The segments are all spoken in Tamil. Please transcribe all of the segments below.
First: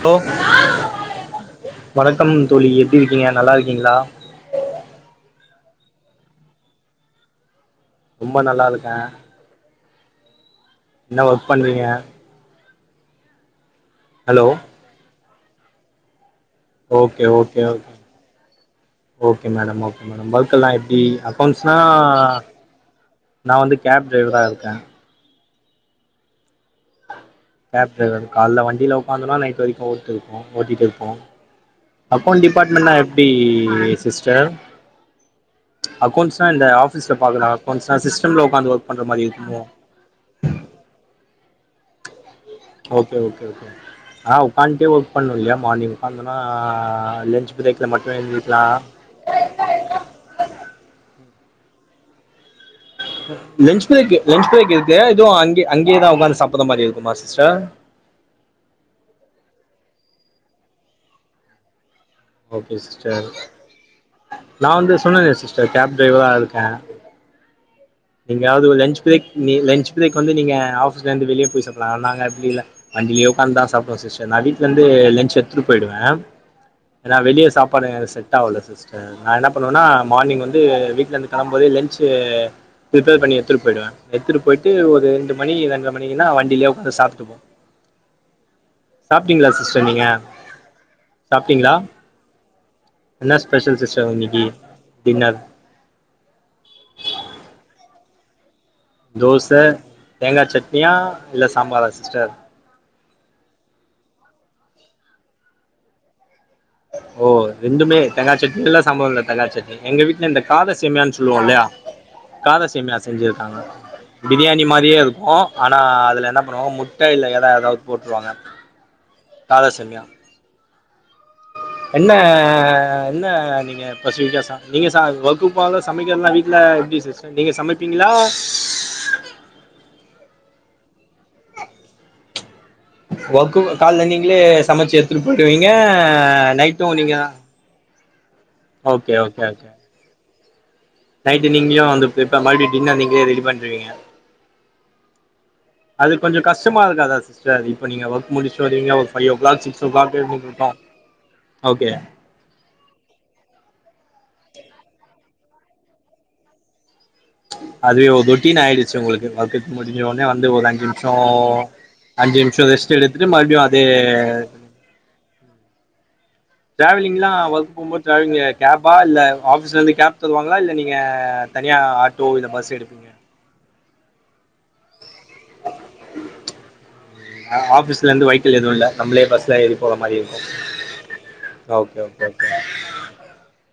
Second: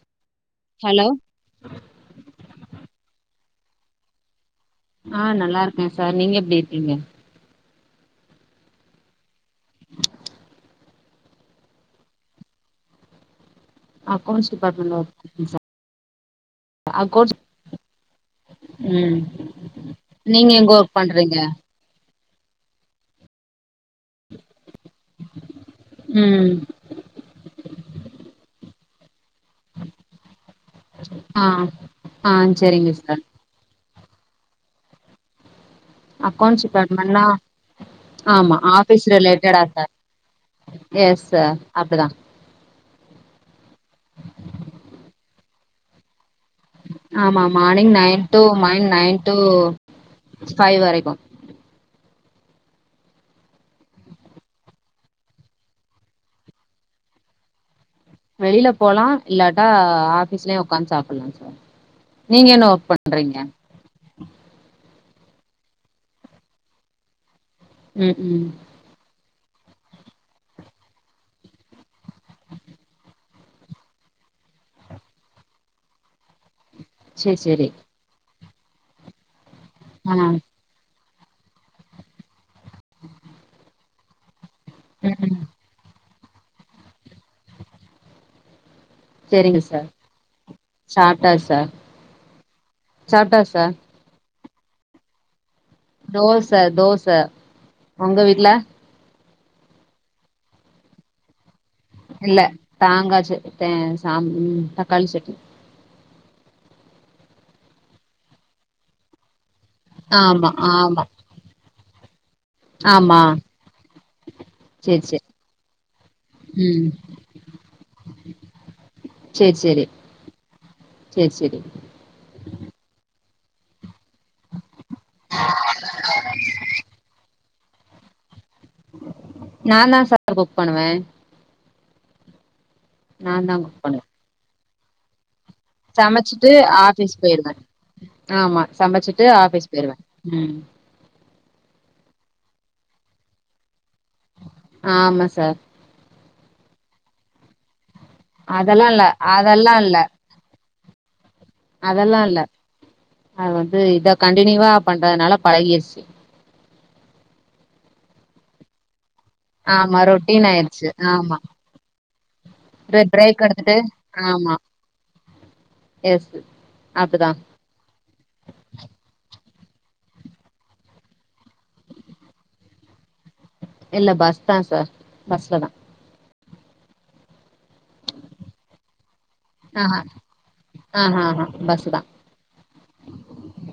ஹலோ ஹலோ வணக்கம் தோழி எப்டி இருக்கீங்க நல்லா இருக்க கிங்களா ஆஹ் நல்லா இருக்கேன் சார் நீங்க எப்டி இருக்கீங்க ரொம்ப நல்லா இருக்கேன் என்ன ஒர்க் பண்ணறீங்க அக்கவுன்ஸ் டிபார்ட்மெண்ட் ல ஒ sir okay accounts okay okay ம் ஓகே மேடம் ஓகே மேடம் நீங்க எங்க ஒர்க்கெல்லாம் ஒர்க் எப்டி பண்றீங்க அக்கவுண்ட்ஸ்னா நா வந்து கேப் டெய்வரா இருக்கேன் உம் கேப் டிரைவர் கால் ல வண்டியில நைட் வரைக்கும் ஓட் இருப்போம் ஓட்டிட்டு இருப்போம் ஆ ஆ அக்கௌண்ட் செரிங்க டிபார்ட்மெண்ட்னா சார் எப்டி சிஸ்டர் அக்கௌண்ட்ஸ்னா அக்கௌண்ட்ஸ் இந்த ஆபீஸ்ல டிபார்ட்மெண்ட்னா பாக்கர அக்கௌண்ட்ஸ் சிஸ்டம்ல ஆமா ஒக்காந்து ஒர்க் பண்ற ஆபீஸ் மாரி ரிலேட்டடா இருக்கும் சார் எஸ் சார் அப்டிதான் ஓகே ஓகே ஓகே ஆனா உக்கான்டே ஒர்க் பண்ணும் இல்லையா மார்னிங் உக்காந்து ஆமா மார்னிங் நைன் டு எழுந்திரிக்கலா நைன் டு ஃபைவ் வரைக்கும் லன்ச் பிரேக் லன்ச் பிரேக் இருக்கு எதுவும் அங்க அங்கேயேதான் உக்காந்து சாப்ற மாதிரி இருக்குமா சிஸ்டர் வெளியில போலாம் இல்லாட்டா ஆபீஸ்லயும் உக்காந்து சாப்புலாம் சார் நீங்க என்ன ஓகே ஒர்க் சிஸ்டர் பண்றீங்க நான் வந்து சொன்னனே சிஸ்டர் கேப் டிரைவரா இருக்கேன் ம் ம் நீங்கயாவது லஞ்ச பிரேக் நீ லன்ச் பிரேக் வந்து நீங்க ஆஃபீஸ்லேந்து வெளிய போய் சாப்லாம் நாங்க அப்டி இல்ல வண்டிலே உட்காந்துன் சாப்டுவோம் சிஸ்டர் நான் வீட்டுலேந்து லன்ச் எடுத்ட்டு போயிடுவேன் ஏனா சேரி வெளியே சேரி சாப்பாடுங் சரி செட் ஆவல சிஸ்டர் ஒன்னா ஆ மார்னிங் வந்து வீட்டல இருந்து போம் போது லன்சு பிரிபேர் பண்ணி எடுத்துட்டு போயிடுவேன் எடுத்து ட்டு ஒரு ம் ரெண்டு ம் மணி ரெண்டரை ம ணிக்குன்னா வண்டியிலேயே உட்காந்து சாப்பிட்டு போம் சாப்பிட்டீங்களா செரிங்க சிஸ்டர் சார் நீங்க சாப்ட்டாச்சு சார் சாப்பிட்டீங்களா என்ன சாப்ட்டாச்சா ஸ்பேஷல் சிஸ்டர் எது டின்னர் தோசை தோசை உங்க வீட்டுல தோசை தேங்காய் சட்னியா இல்ல சாம்பாரா சிஸ்டர் இல்ல தாங்காச்சு தேங் சாம்பு தக்காளி சட்னி ஓ ரெண்டுமே தேங்காச்சட்னி இல்ல சாம்பார் உள்ள தங்காளிச்சட் னி எங்க வீட்டுல இந்த ஆமா காத ஆமா சேமியான்னு சொல்வோம் இல்லையா காதசமியா ஆமா செஞ்சிருக்காங்க பிரியாணி மாதிரியே சேரி சேரி இருக்கும் ஆனா அதுல என்ன பண்ணுவாங்க ம் முட்டை இல்ல ஏறா ஏதாவது போட்டுருவாங்க சேரி சேரி காதசமியா சேரி சேரி என்ன அஹ்ஹ் என்ன நீங்க பஸ்ட் வீக்கா சார் நீங்க சார் ஒர்க் போகாலல சமைக்கிறதுலாம் வீட்டல எப்டி சிஸ்டர் நீங்க சமைப்பபிங்களா நான் தான் சார் புக் பண்ணுவேன் நா தா ஒர்க் குக் பண்ணுவே கால்ல நீங்களே அமைச்சர் திரு செரிங்க சமச்சிட்டு நைட்டும் நீங்க ஆஃபீஸ் தான் போயிருவே ஆமா சமைச்சிட்டு ஆஃபீஸ் போயிருவேன் உம் நைட் நீங்களும் வந்து இப்ப மறுபடியும் டின்னர் நீங்களே ரெடி பண்ணிருவீங்க ஆமா சார் அது கொஞ்சம் கஷ்டமா இருக்காதா சிஸ்டர் இப்ப நீங்க ஒர்க் முடிச்சி அதெல்லா வருவிங்க இல்ல ஒரு five o'clock six o'clock இரு இருக்கும் அதெல்லாம் இல்ல அது வந்து இதான் கண்டனியூவா பண்றதுனால பழகிடுச்சு அதுவே ரொட்டீனு ஆயிடுச்சு உங்களுக்கு ஒர்க ஆமா முடிஞ்ச உடனே வந்து ரொட்டீன் ஒரு அஞ்சு ஆயிருச்சு நிமிஷம் ஆமா அஞ்சு நிமிஷம் ரெஸ்ட் எடுத்துட்டு மறுபடியும் அதே ஆமா எஸ் அதுதா டிராவலிங்லாம் ஒர்க் போகும்போது டிராவலிங் கேபா இல்ல ஆஃபீஸ்லேருந்து கேப் தருவாங்களா இல்லை நீங்கள் தனியா ஆட்டோ இல்லை பஸ் எடுப்பிங்க இல்ல பஸ் தான் சார் பஸ்ல தான் ஆபிஸ்ல இருந்து வெக்கல் எதுவும் இல்ல நம்லே பஸ்ல எறி போற ஆஹா மாரி இருக்கும் ஆஹா ஆஹா பஸ் தா ஓகே ஓகே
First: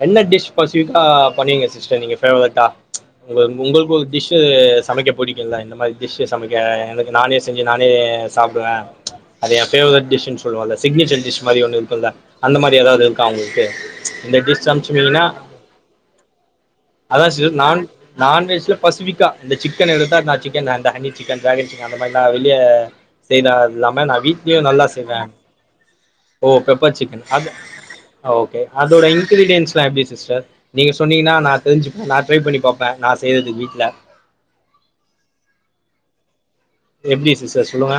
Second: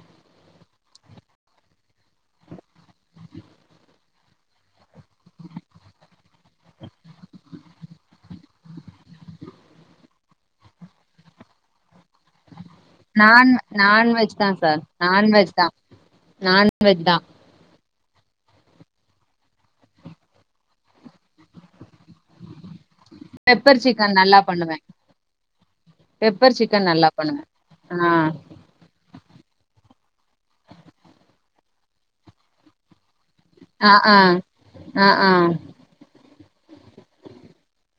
என்ன டிஸ் ரொம்ப சிவிட்டா பண்ணிங்க சிஸ்டர் பேவரட்டா உ உங்களுக்கு ஒரு டிஷ்வு சமைக்க பிடிக்கும்ல இந்த மாரி டிஷ் சமைக்க எனக்கு நானே செஞ்சு நானே சாப்பிடுவேன் அது என் பேவரட் டிஷ் சொல்லுவ சிக்னேச்சர் டிஷ் மாரி ஒண்ண இருக்கும்ல்ல அந்த மாரி எதாவது இருக்கா நான் உங்களுக்கு நான்வெஜ் இந்த தா டிஸ்ன்னா சார் அமிச்சின நான்வெஜ் தா நான்வெஜ் தா ஆதான் சிஸ்டர் நான் நான்வெஜ்ல பெசிபிக்கா இந்த சிக்கன் எடுத்தா நான் சிக்கன் இந்தஹனி சிக்கன் டிராகன் சிக்கன் அந்த மாதிரி நான் வெளிய செய்த பெப்பர் இல்லாம சிக்கன் நான் வீட்ல பண்ணுவே நல்லா செய்வேன் ஓ பெப்பர் சிக்கன் ஆ ஓகே அதோட இன்கிரீடியஸ் எல்லாம் எப்படி சிஸ்டர் நீங்க சொன்ணிங்கன்னா நான் தெரிஞ்சுப்பேன் நான் ட்ரை பண்ணி பாப்பேன் நான் ஆஹ் ஆஹ் ஆஹ் ஆஹ் எப்டி சிஸ்டர் சொல்லுங்க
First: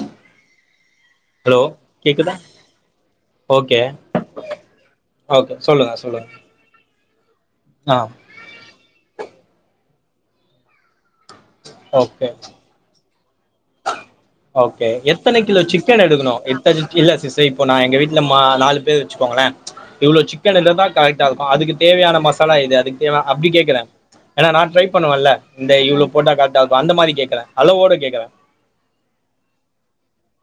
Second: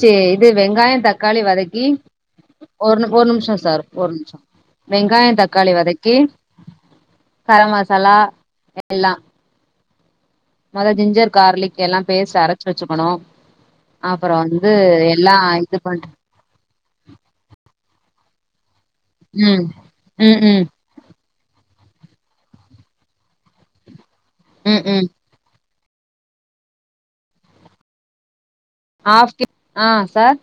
சேரி இது வெங்காயம் தக்காளி ஹலோ வதக்கி கேக்குதா ஒரு ஒரு நிமிஷம் ஓகே சார் ஒரு நிமிஷம் வெங்காயம் ஓகே தக்காளி சொல்லுங்க வதக்கி சொல்லுங்க கரம் ஆ மசாலா எல்லாம் மேத ஜிஞ்சர் கார்லிக்க எல்லாம் ஓகே பேட் அரைச்சு வச்சுக்கணும் ஓகே எத்தனை கிலோ இது சிக்கன் பண் எடுக்கணும் இல்ல சிசி இப்போ நான் எங்க வீட்டு இல்லமா நாலு வச்சுப்போங்களேன் ம். இவ்ளோ சிக்கன் ம்ஹ்ம். இ தான் கரெக்ட் இருக்கும் அதுக்கு தேவையான மசாலா இது அதுக்கு தேவைய அப்படி கேக்குறேன் ஏனா நான் ட்ரை ம்ஹ்ம். பண்ணுவன்ல்ல இந்த இவ்வளவு போட்ட காடெட்டா இருக்கும் அந்த மாரி கேக்குறன் அளவோட கேக்குறேன் ஆ ஆஹ சார்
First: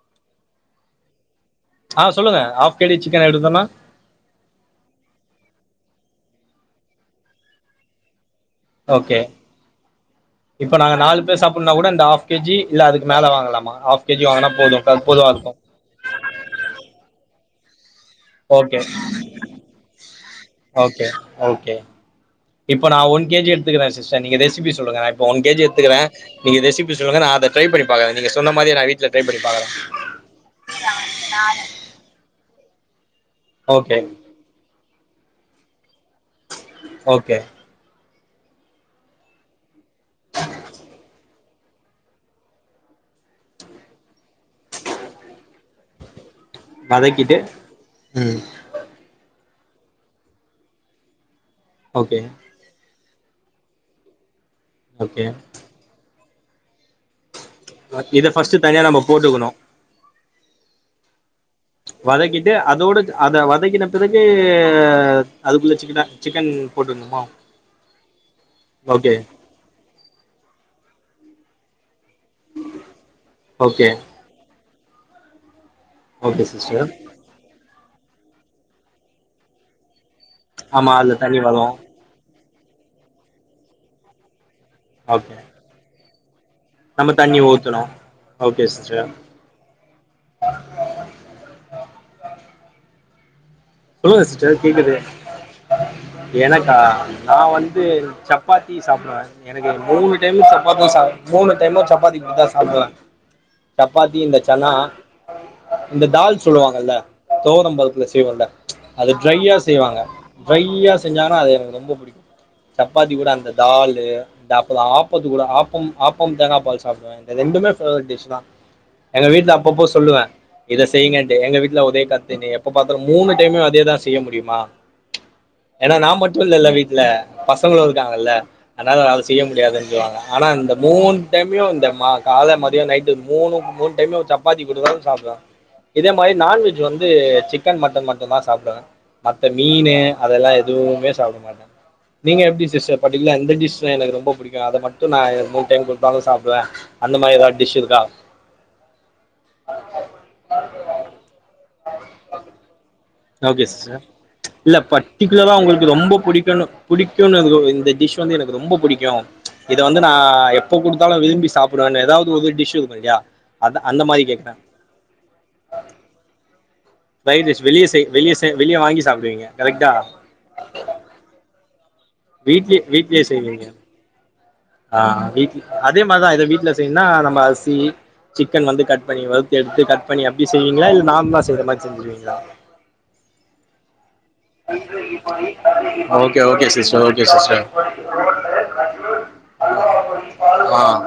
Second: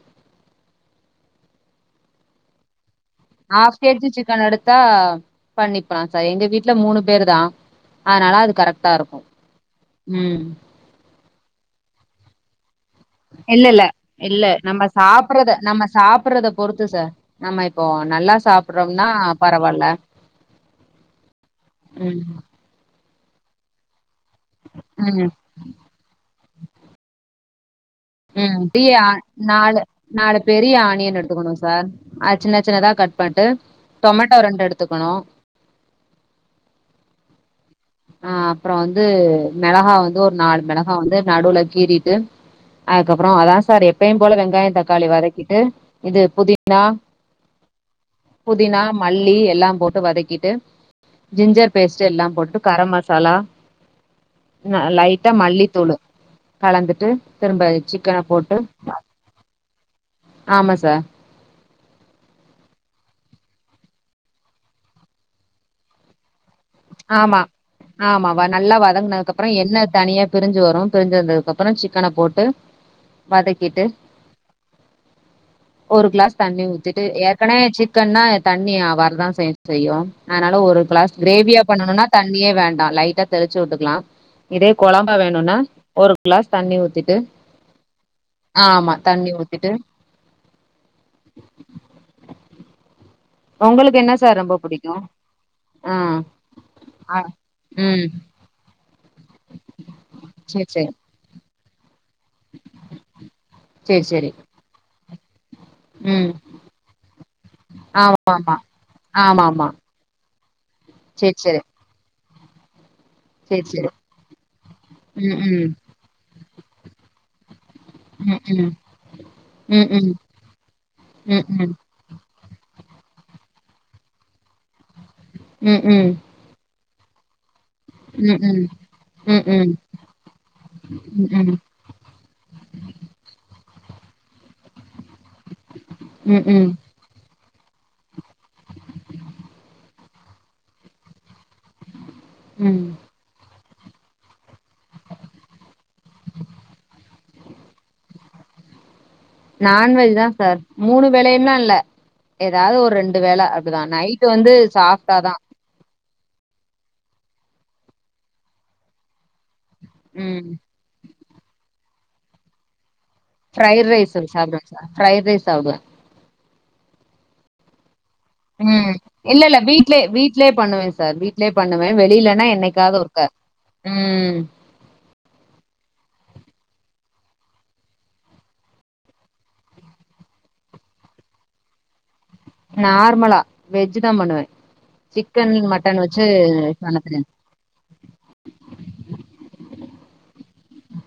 ஆஹ் சொல்லுங்க ஆப் ஹாஃ கேஜி சிக்கன் எடுத்தா பண்ணிப்பலாம் சார் எங்க வீட்டு மூணு பேர் தான் அதனால அது கரெக்ட்டா ஓகே இருக்கும். ம். இப்ப நாங்க நாலு சாப்பிடனா கூட இந்த ஆஃப் கேஜி இல்ல அதுக்கு மேல இல்ல வாங்கலாமா இல்ல ஹாஃப் கேஜி இல்ல வாங்குனா நம்ம போதும் அது போதுவா இருக்கும் சாப்பறத நம்ம சாப்பிடுறத பொறுத்து சார் நாம்ப ஓகே ஓகே ஓகே ம். இப்ப நான் உன் கேஜி எடுத்துக்குறேன் சேரி நீ ரெசிபி சொல்லங்க நான் இப்ப ம். ஒன் கேஜி எத்துக்கிறேன் ரெசிபி சொல்லுங்க ந அத ட்ரை பண்ணி பாக்குறேன் நீங்க சொன்ன உம் மாரியே நான் பெரிய வீட்ல அணி ட்ரை பண்ணி பாக்குறேன் நாலு நாலு பெரிய ஆணியன் எடுத்துக்கணும் சார் அத சின்ன சின்னதா கட் பட்டு ஓகே டொமேட்டோ ரெண்டு எடுத்துக் க்காணும் ஓகே அஹ் அப்புறம் வந்து மெளகா வந்து ஒரு நாலு மெளகா வந்து நடுவுல கீறிட்டு அதுக்கப்பறம் அதான் சார் எப்பையும் போல வெங்காயம் தக்காளி வதக்கிட்டு இது புதி னா வதக்கிட்டு ம் புதினா மல்லி எல்லாம் போட்டு வதக்கிட்டு ஜிஞ்சர் பேஸ்ட் ஓகே எல்லாம் போட்டு மட்ட மசாலா ந ஓகே லைட்டா மல்லித்தூள் கலந்துட்டு திரும்ப சிக்கன இத போட்டு ஃபர்ஸ்ட்டு தனியா நம்ம போட்டுக்கணும் ஆமா சார் வதக்கிட்டு அதோட அத வதக்கின பிறகு அதுக்குள்ள சிக்கன சிக்கன் போட்டுக்கணுமா ஆமா ஆமா வ நல்லா ஓகே வதங்குனதுக்கு அப்புறம் என்ன தனியா பிரிஞ்சு வரும் பிரிஞ்சு வந்ததுக்கு அப்புறம் சிக் இக்கன போட்டு வதக்கிட்டு ஓகே ஒரு கிளாஸ் ஓகே தண்ணி சிஸ்டர் ஊத்திட்டு ஏற்கனே சிக் கன்னா தண்ணி அவறுதான் செய் செய்யும் அதனால ஒரு ஆமா கிளாஸ் அதுல தண்ணி வரு கிரேவியாப் தண்ணியே வேண்டா லைட்டா தெளிச்சு விட்டுக்கலா இதே குழம்பா ஓகே வேணுன்னா ஒரு கிளாஸ் தண்ணி நம்ம ஊத்திட்டு தண்ணி ஊத்தணு ஓகே ஆமா சிஸ்டர் தண்ணி ஊத்திட்டு உங்களுக்கு என்ன சொல்லுங்க சார் ரொம்ப சிஸ்டர் புடிக்கு கேக்குது ஆ எனக்கா ஆ நா வந்து ம் சப்பாத்தி சாப்பிடுவே எனக்கு மூணு டைம் சேரி சப்பாத சேரி சாப் மு மூணு டைமு சப்பாத்தி தா சாப்டுவ சேரி சப்பாத்தி சேரி இந்த சன்னா இந்த ம் தால் சொல்லுவாங்கல்ல துவரம் பருப்பு செய்வோ ஆமா இல்ல ஆமா அத ஆமா ட்ரையா ஆமா செய்வாங்க ப்ரை சேரி செஞ்சாங்கான அது சேரி எனக்கு ரொம்ப பிடிக்கும் சப்பாத்தி கூட அந்த சேரி சேரி தாலு இந்த அப்ப ஆப்பத்து ம் கூட ம் ஆப்பம் ஆப்பம் தேங்காப்பால் சாப்பிடுவேன் ரெண்டுமே வரட் டிஷ் தான் ம் எங்க வீட்டுல அப்பப்போ ம் ம் சொல்லுவேன் இதை செய்யுங்கன்ட்டு ம் எங்க ம் வீட்டுல உதய கத்துினி இப்ப பாத்தாலும் மூணு இப்பவுமே அதேதான் செய்ய முடியுமா ம் ம் ஏன்னா நா மட்டும் இல்லல்ல வீட் இல்லா பசங்களும் இருக்காங்கல்ல ம் ம் ம் அதனால செய்ய ம் ம் முடியாதுு சொல்லுவாங்க ஆனா இந்த மூணு ம் டைமும் இந்த காலை மதியும் நைட்டு மூணு மூ டைம்ல ஒரு சப்பாத்தி குடுக்குறோம் சாப்பிடான் இதே மாதிரி ம் நான்வெஜ் வந்து சிக் சிக்கன் மட்டன் மட் எல்லா சாப்பிடுவேங்க மத்த மீன் அதெல்லாம் எதுவுமே சாப்பிட மாட்ட நீங்க எப்டி ம் ம் சிஸ்டர் பர்ட்டிக்குலரா எந்த டிஷ் நா எனக்கு ரொம்ப பிடிக்கும் [unintelligible] அதை மட்டும் நான் மூணு டைம் குடுத்தாலும் சாப்பிடுவேன் அந்த மாதிரி ஏதாவது டிஷ் இருக்கா நான்வெஜ் தான் சார். [unintelligible] வேலை அப்படிதான் சிஸ்டர் நைட் வந்து இல்ல சாஃடா தான் பர்ட்டிகுலரா உங்களுக்கு ரொம்ப பிடிக்கும்னு பிடிக்கும் இந்த டிஷ் வந்து எனக்கு ரொம்ப பிடிக்கும் இதை வந்து ம். நான் எப்ப கொடுத்தாலும் விரும்பி சாப்பிடுவேன்னு அதாவதொரு டிஷ் அத ஃப்ரைட் அந்த ரைஸ் மாரி கேக்குறே சாப்டுவேன் சார் ஃப்ரைட் ரைஸ் சாப்டுவேன் ஆ வைதேஷ் வெளிய செய் வெளிய செய் வெளிய உம் வாங்கி இல்ல சாப்பிடுவீங்க இல்ல கரெக்டா வீட்லயே வீட்லயே பண்ணுவேன் சார் வீட்லயே பண்ண வெளிலன்னா என்னைக்காது ஒருக்கா உம் ஆஹ் வீட்ல அதே மாதிரிதான் இத வீட்டுல செய்யுன்னா நம்ம அரிசி சிக்கன் வந்து கட் பண்ணி வறுத்து எடுத்து கட் பண்ணி அப்படியே செய்வீங்களா இல்ல நார்மலா செய்யற மாதிரி செஞ்சிருவீங்களா நார்மலா வெஜ் தான் பண்ணுவேன். சிக்கன், மட்டன் வச்சு ஓகே ஓகே பண்ண சிஸ்டர் தெரியாது. ஆஹ்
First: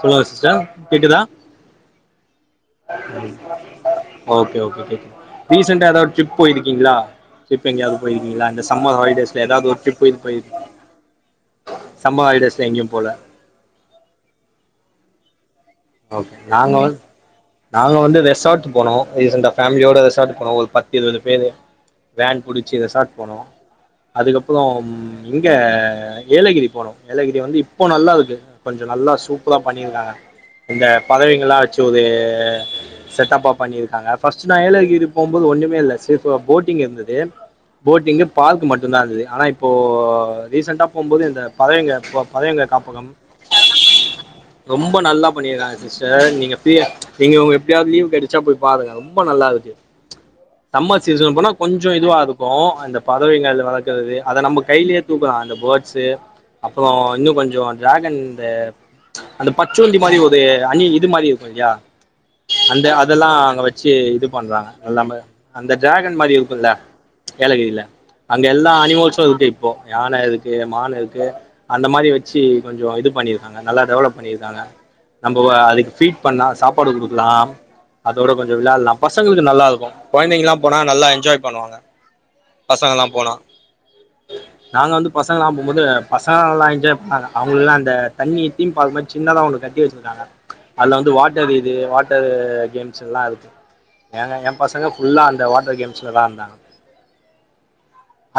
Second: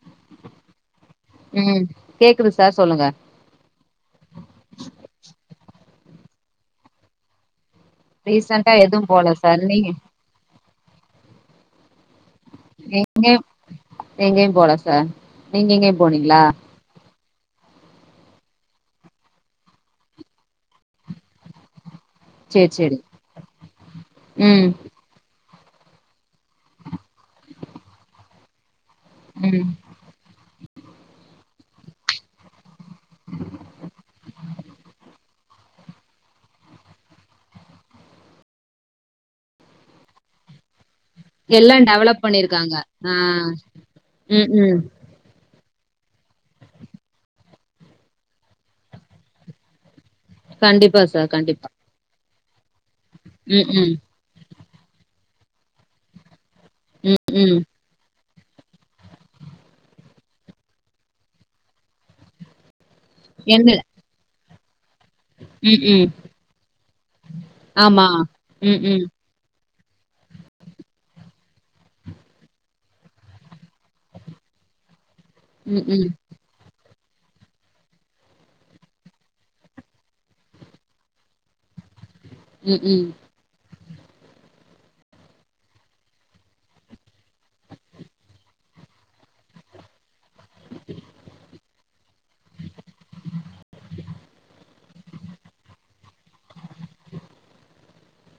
சொல்லுங்க சிஸ்டர் கேட்குதா ம். கேக்குது சார் சொல்லுங்க. ஓகே ஓகே கே ரீசன்டா ஏதாவது ட்ரிப் போயிருக்கீங்களா ட்ரிப் எங்கேயாவது போயிருக்கீங்களா இந்த ரீசென்டா சம்மர் எதுவும் போல ஹாலிடேஸ்ல சார். ஏதாவது ஒரு நீங்க ட்ரிப் போயிருக்கங்களா போல எங்க எங்கேயும் போல சார் நீங்க எங்கயும் ஓகே போனீங்களா நாங்க வந்து நாங்க வந்து ரெசார்ட் போனோம் ரீசன்டா பேமிலியோட ரெசார்ட் போனோம் ஒரு பத்து இருவது பேரு வந்து வேன் சேரி புடிச்சு இத சேரி. ரெசார்ட் போனோம் அதுக்கப்புறம் ம். இங் ங்க ஏலகிரி போனோம் ஏலகிரி வந்து இப்போ நல்லா இருக்கு கொஞ்சம் நல்லா சூப்புர ம். பண்ணியிருக்காங்க இந்த பதவிங்கலாம் வச்சு ஒது செட்டப்பா பண்ணிருக்காங்க பர்ஸ்ட் ஏலகிரி போம் போது ஒண்ணமே இல்ல சே வ போட்டிங் இருந்தது போட்டிங் பார்க்மட்டும் தான் இருந்தது ஆனா இப்போ ரீசன்டா போகும்போது இந்த எல்லாம் பழையங்க டெவலப் பழையங்க பண்ணிருக்காங்க. காப்பகம் ஆ. ம்ஹ்ம். ரொம்ப நல்லா அதேதா சிஸ்டர் நீங்க ஃப்ரீய நீங்க எப்படியாவது லீவ் கிடச்சா போய் பாருங்க ரொம்ப நல்லா இருக்கு சம்மா கண்டிப்பா சார். சீசனு போனா கண்டிப்பா. கொஞ்சம் இதுவா இருக்கு இப்ப அந்த பதவிங்கள்ள ம்ஹ்ம். வளர்க்கிறது அத நமக் கையிலேயே தூக்குலாம் அந்த பார்ட்ஸ் அப்புறம் இன்னும் ம்ஹ்ம். கொஞ்சம் ட்ராகன் அந்த பச்சோந்தி மாதிரி ஒரு ஒது அணி இது மாரி இருக்கு இல்லையா அந்த அது அதெல்லா அங்க என்ன வெச்சி இது பண்றாங்க எல்லாமே அந்த ம்ஹ்ம். டிராகன் மாரி இருக்குல்ல ஏலகிரியில ஆமா. அங்க எல்லா ம்ஹ்ம். அனிமல்சு இருக்கு இப்போ யான இருக்கு மான் இருக்கு அந்த மாரி வெச்சி கொஞ்ஜோ இது பண்ணி பண்ணிருக்காங்க நல்லா டெவலப் பண்ணிருக்காங்க நம்ப அதுக்கு ம்ஹ்ம். பீட் பண்ணா சாப் சாப்பாடு குடுக்கலா அதோட கொஞ்ஜோ விளாட்லா பசங்களுக்கு நல்லா இருக்கு கொழந்தைங்கெல்லா போனா நல்லா என்ஜாய் பண்ணுவாங்க பசங்களா ம்ஹ்ம். போனா நாங்க வந்து பசங்களா போம்போது பசங்க எல்லா என்ஜாய் பண்ணாங்க அவங்களுக்கெல்லா அந்த தண்ணி தீம் பார்க் மாரி சின்னதா ஒன்னு கட்டி வெச்சிருக் அதுல வந்து வாட்டர் இது வாட்டர் கேம்ஸ் எல்லா இருக்கு ஏங்க என் பசங்க ஃபுல்லா அந்த வாட்டர் கேம்ஸ்ல தா இருந்தாங்க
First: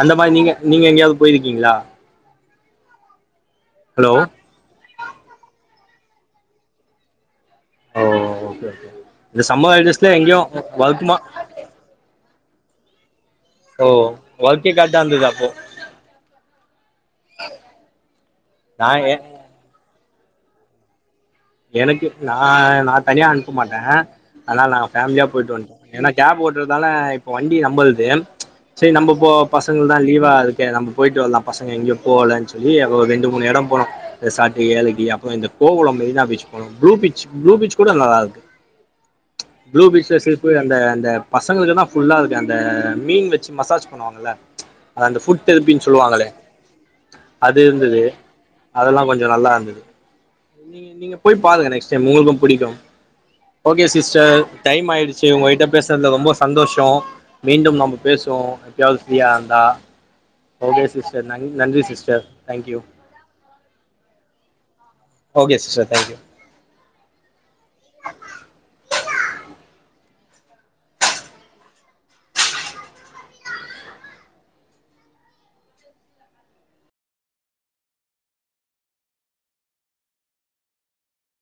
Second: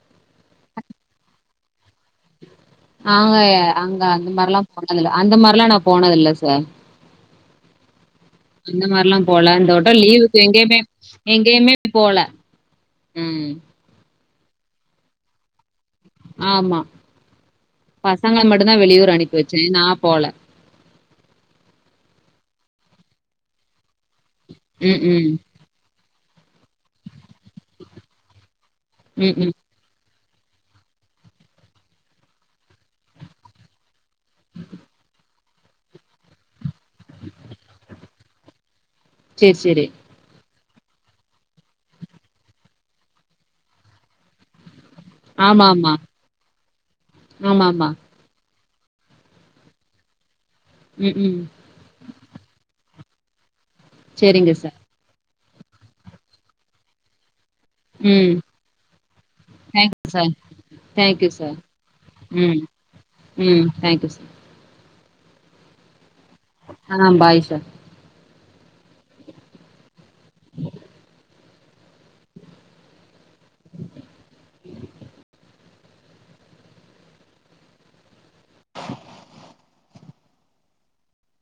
அந்த மாரி நீங்க நீங்க எங்கயாவது போயிருக்கீங்களா ஆங்க அங்க ஹலோ அந்த மாரிலா போனதில அந்த மாரிலா நா போனதில்ல சார் ஓ ஓகே அந்த ஓகே மாரில்லா இந்த போல சம்மர் இந்தோட்ட ஹாலிடேஸ்ல எங்கேயு லீவுக்கு எங்கயுமே ஒர்க்குமா எங்கயுமே போல ம். ஓ ஒர்க்கே கரெட்டா இருந்ததா அப்போ ஆமா பசங்கள மட்டு தா நா வெளியூர் எ அனுப்பி வச்சே நா போல எனக்கு நா நா தனியா அனுப்ப மாட்டே அதனால நாங்க ஃபேமிலியா ம்ஹ்ம். போயிட்டு வன்ட்டோ ஏனா கேப் ஓட்டுறதால இப்போ வண்டி நம்பல்து சேரி நம்ம போ ம்ஹ்ம். பசங்கள தா லீவா இருக்கே நம்ம போயிட்டு வர்லா பசங்க எங்கயு போலன் சொல்லி ஒரு ரெண்டு மூணு எடோ போனோ இந்த சாட்டி ஏலகிரி அப்றோ இந்த Kovalam Marina beach blue beach blue beach கூட நல்லா இருக்கு சரி, ப்ளு சரி. பீச்ல அந்த அந்த பசங்களுக்கு தா ஃபுல்லா இருக்கு அந்த மீன் வெச்சி மசாஜ் பண்ணுவாங்கல அது அந்த ஃபுட் தெருப்பின்னு ஆமாமா. சொல்லுவாங்களே அது ஆமாமா. இருந்தது அதெல்லா கொஞ்ஜோ நல்லா இருந்தது நீங்க நீங்க ம்ஹ்ம். போய் பாருங்க நெக்ஸ்ட் டைம் உங்களுக்கு புடிக்கு ஓகே சிஸ்டர் சரிங்க சார். டைம் ஆயிடுச்சி உங்க கிட்ட பேசன்து ரொம்ப சந்தோஷோ மீண்டும் நம்ப ம். பேசுவோ எப்பயாது ஃப்ரீயா இருந்தா thank you sir. Okay thank sister you நன் சார். நன்றி சிஸ்டர் ம் தேங்க்யூ ம் thank you okay sister thank you ஆ பாய் சார்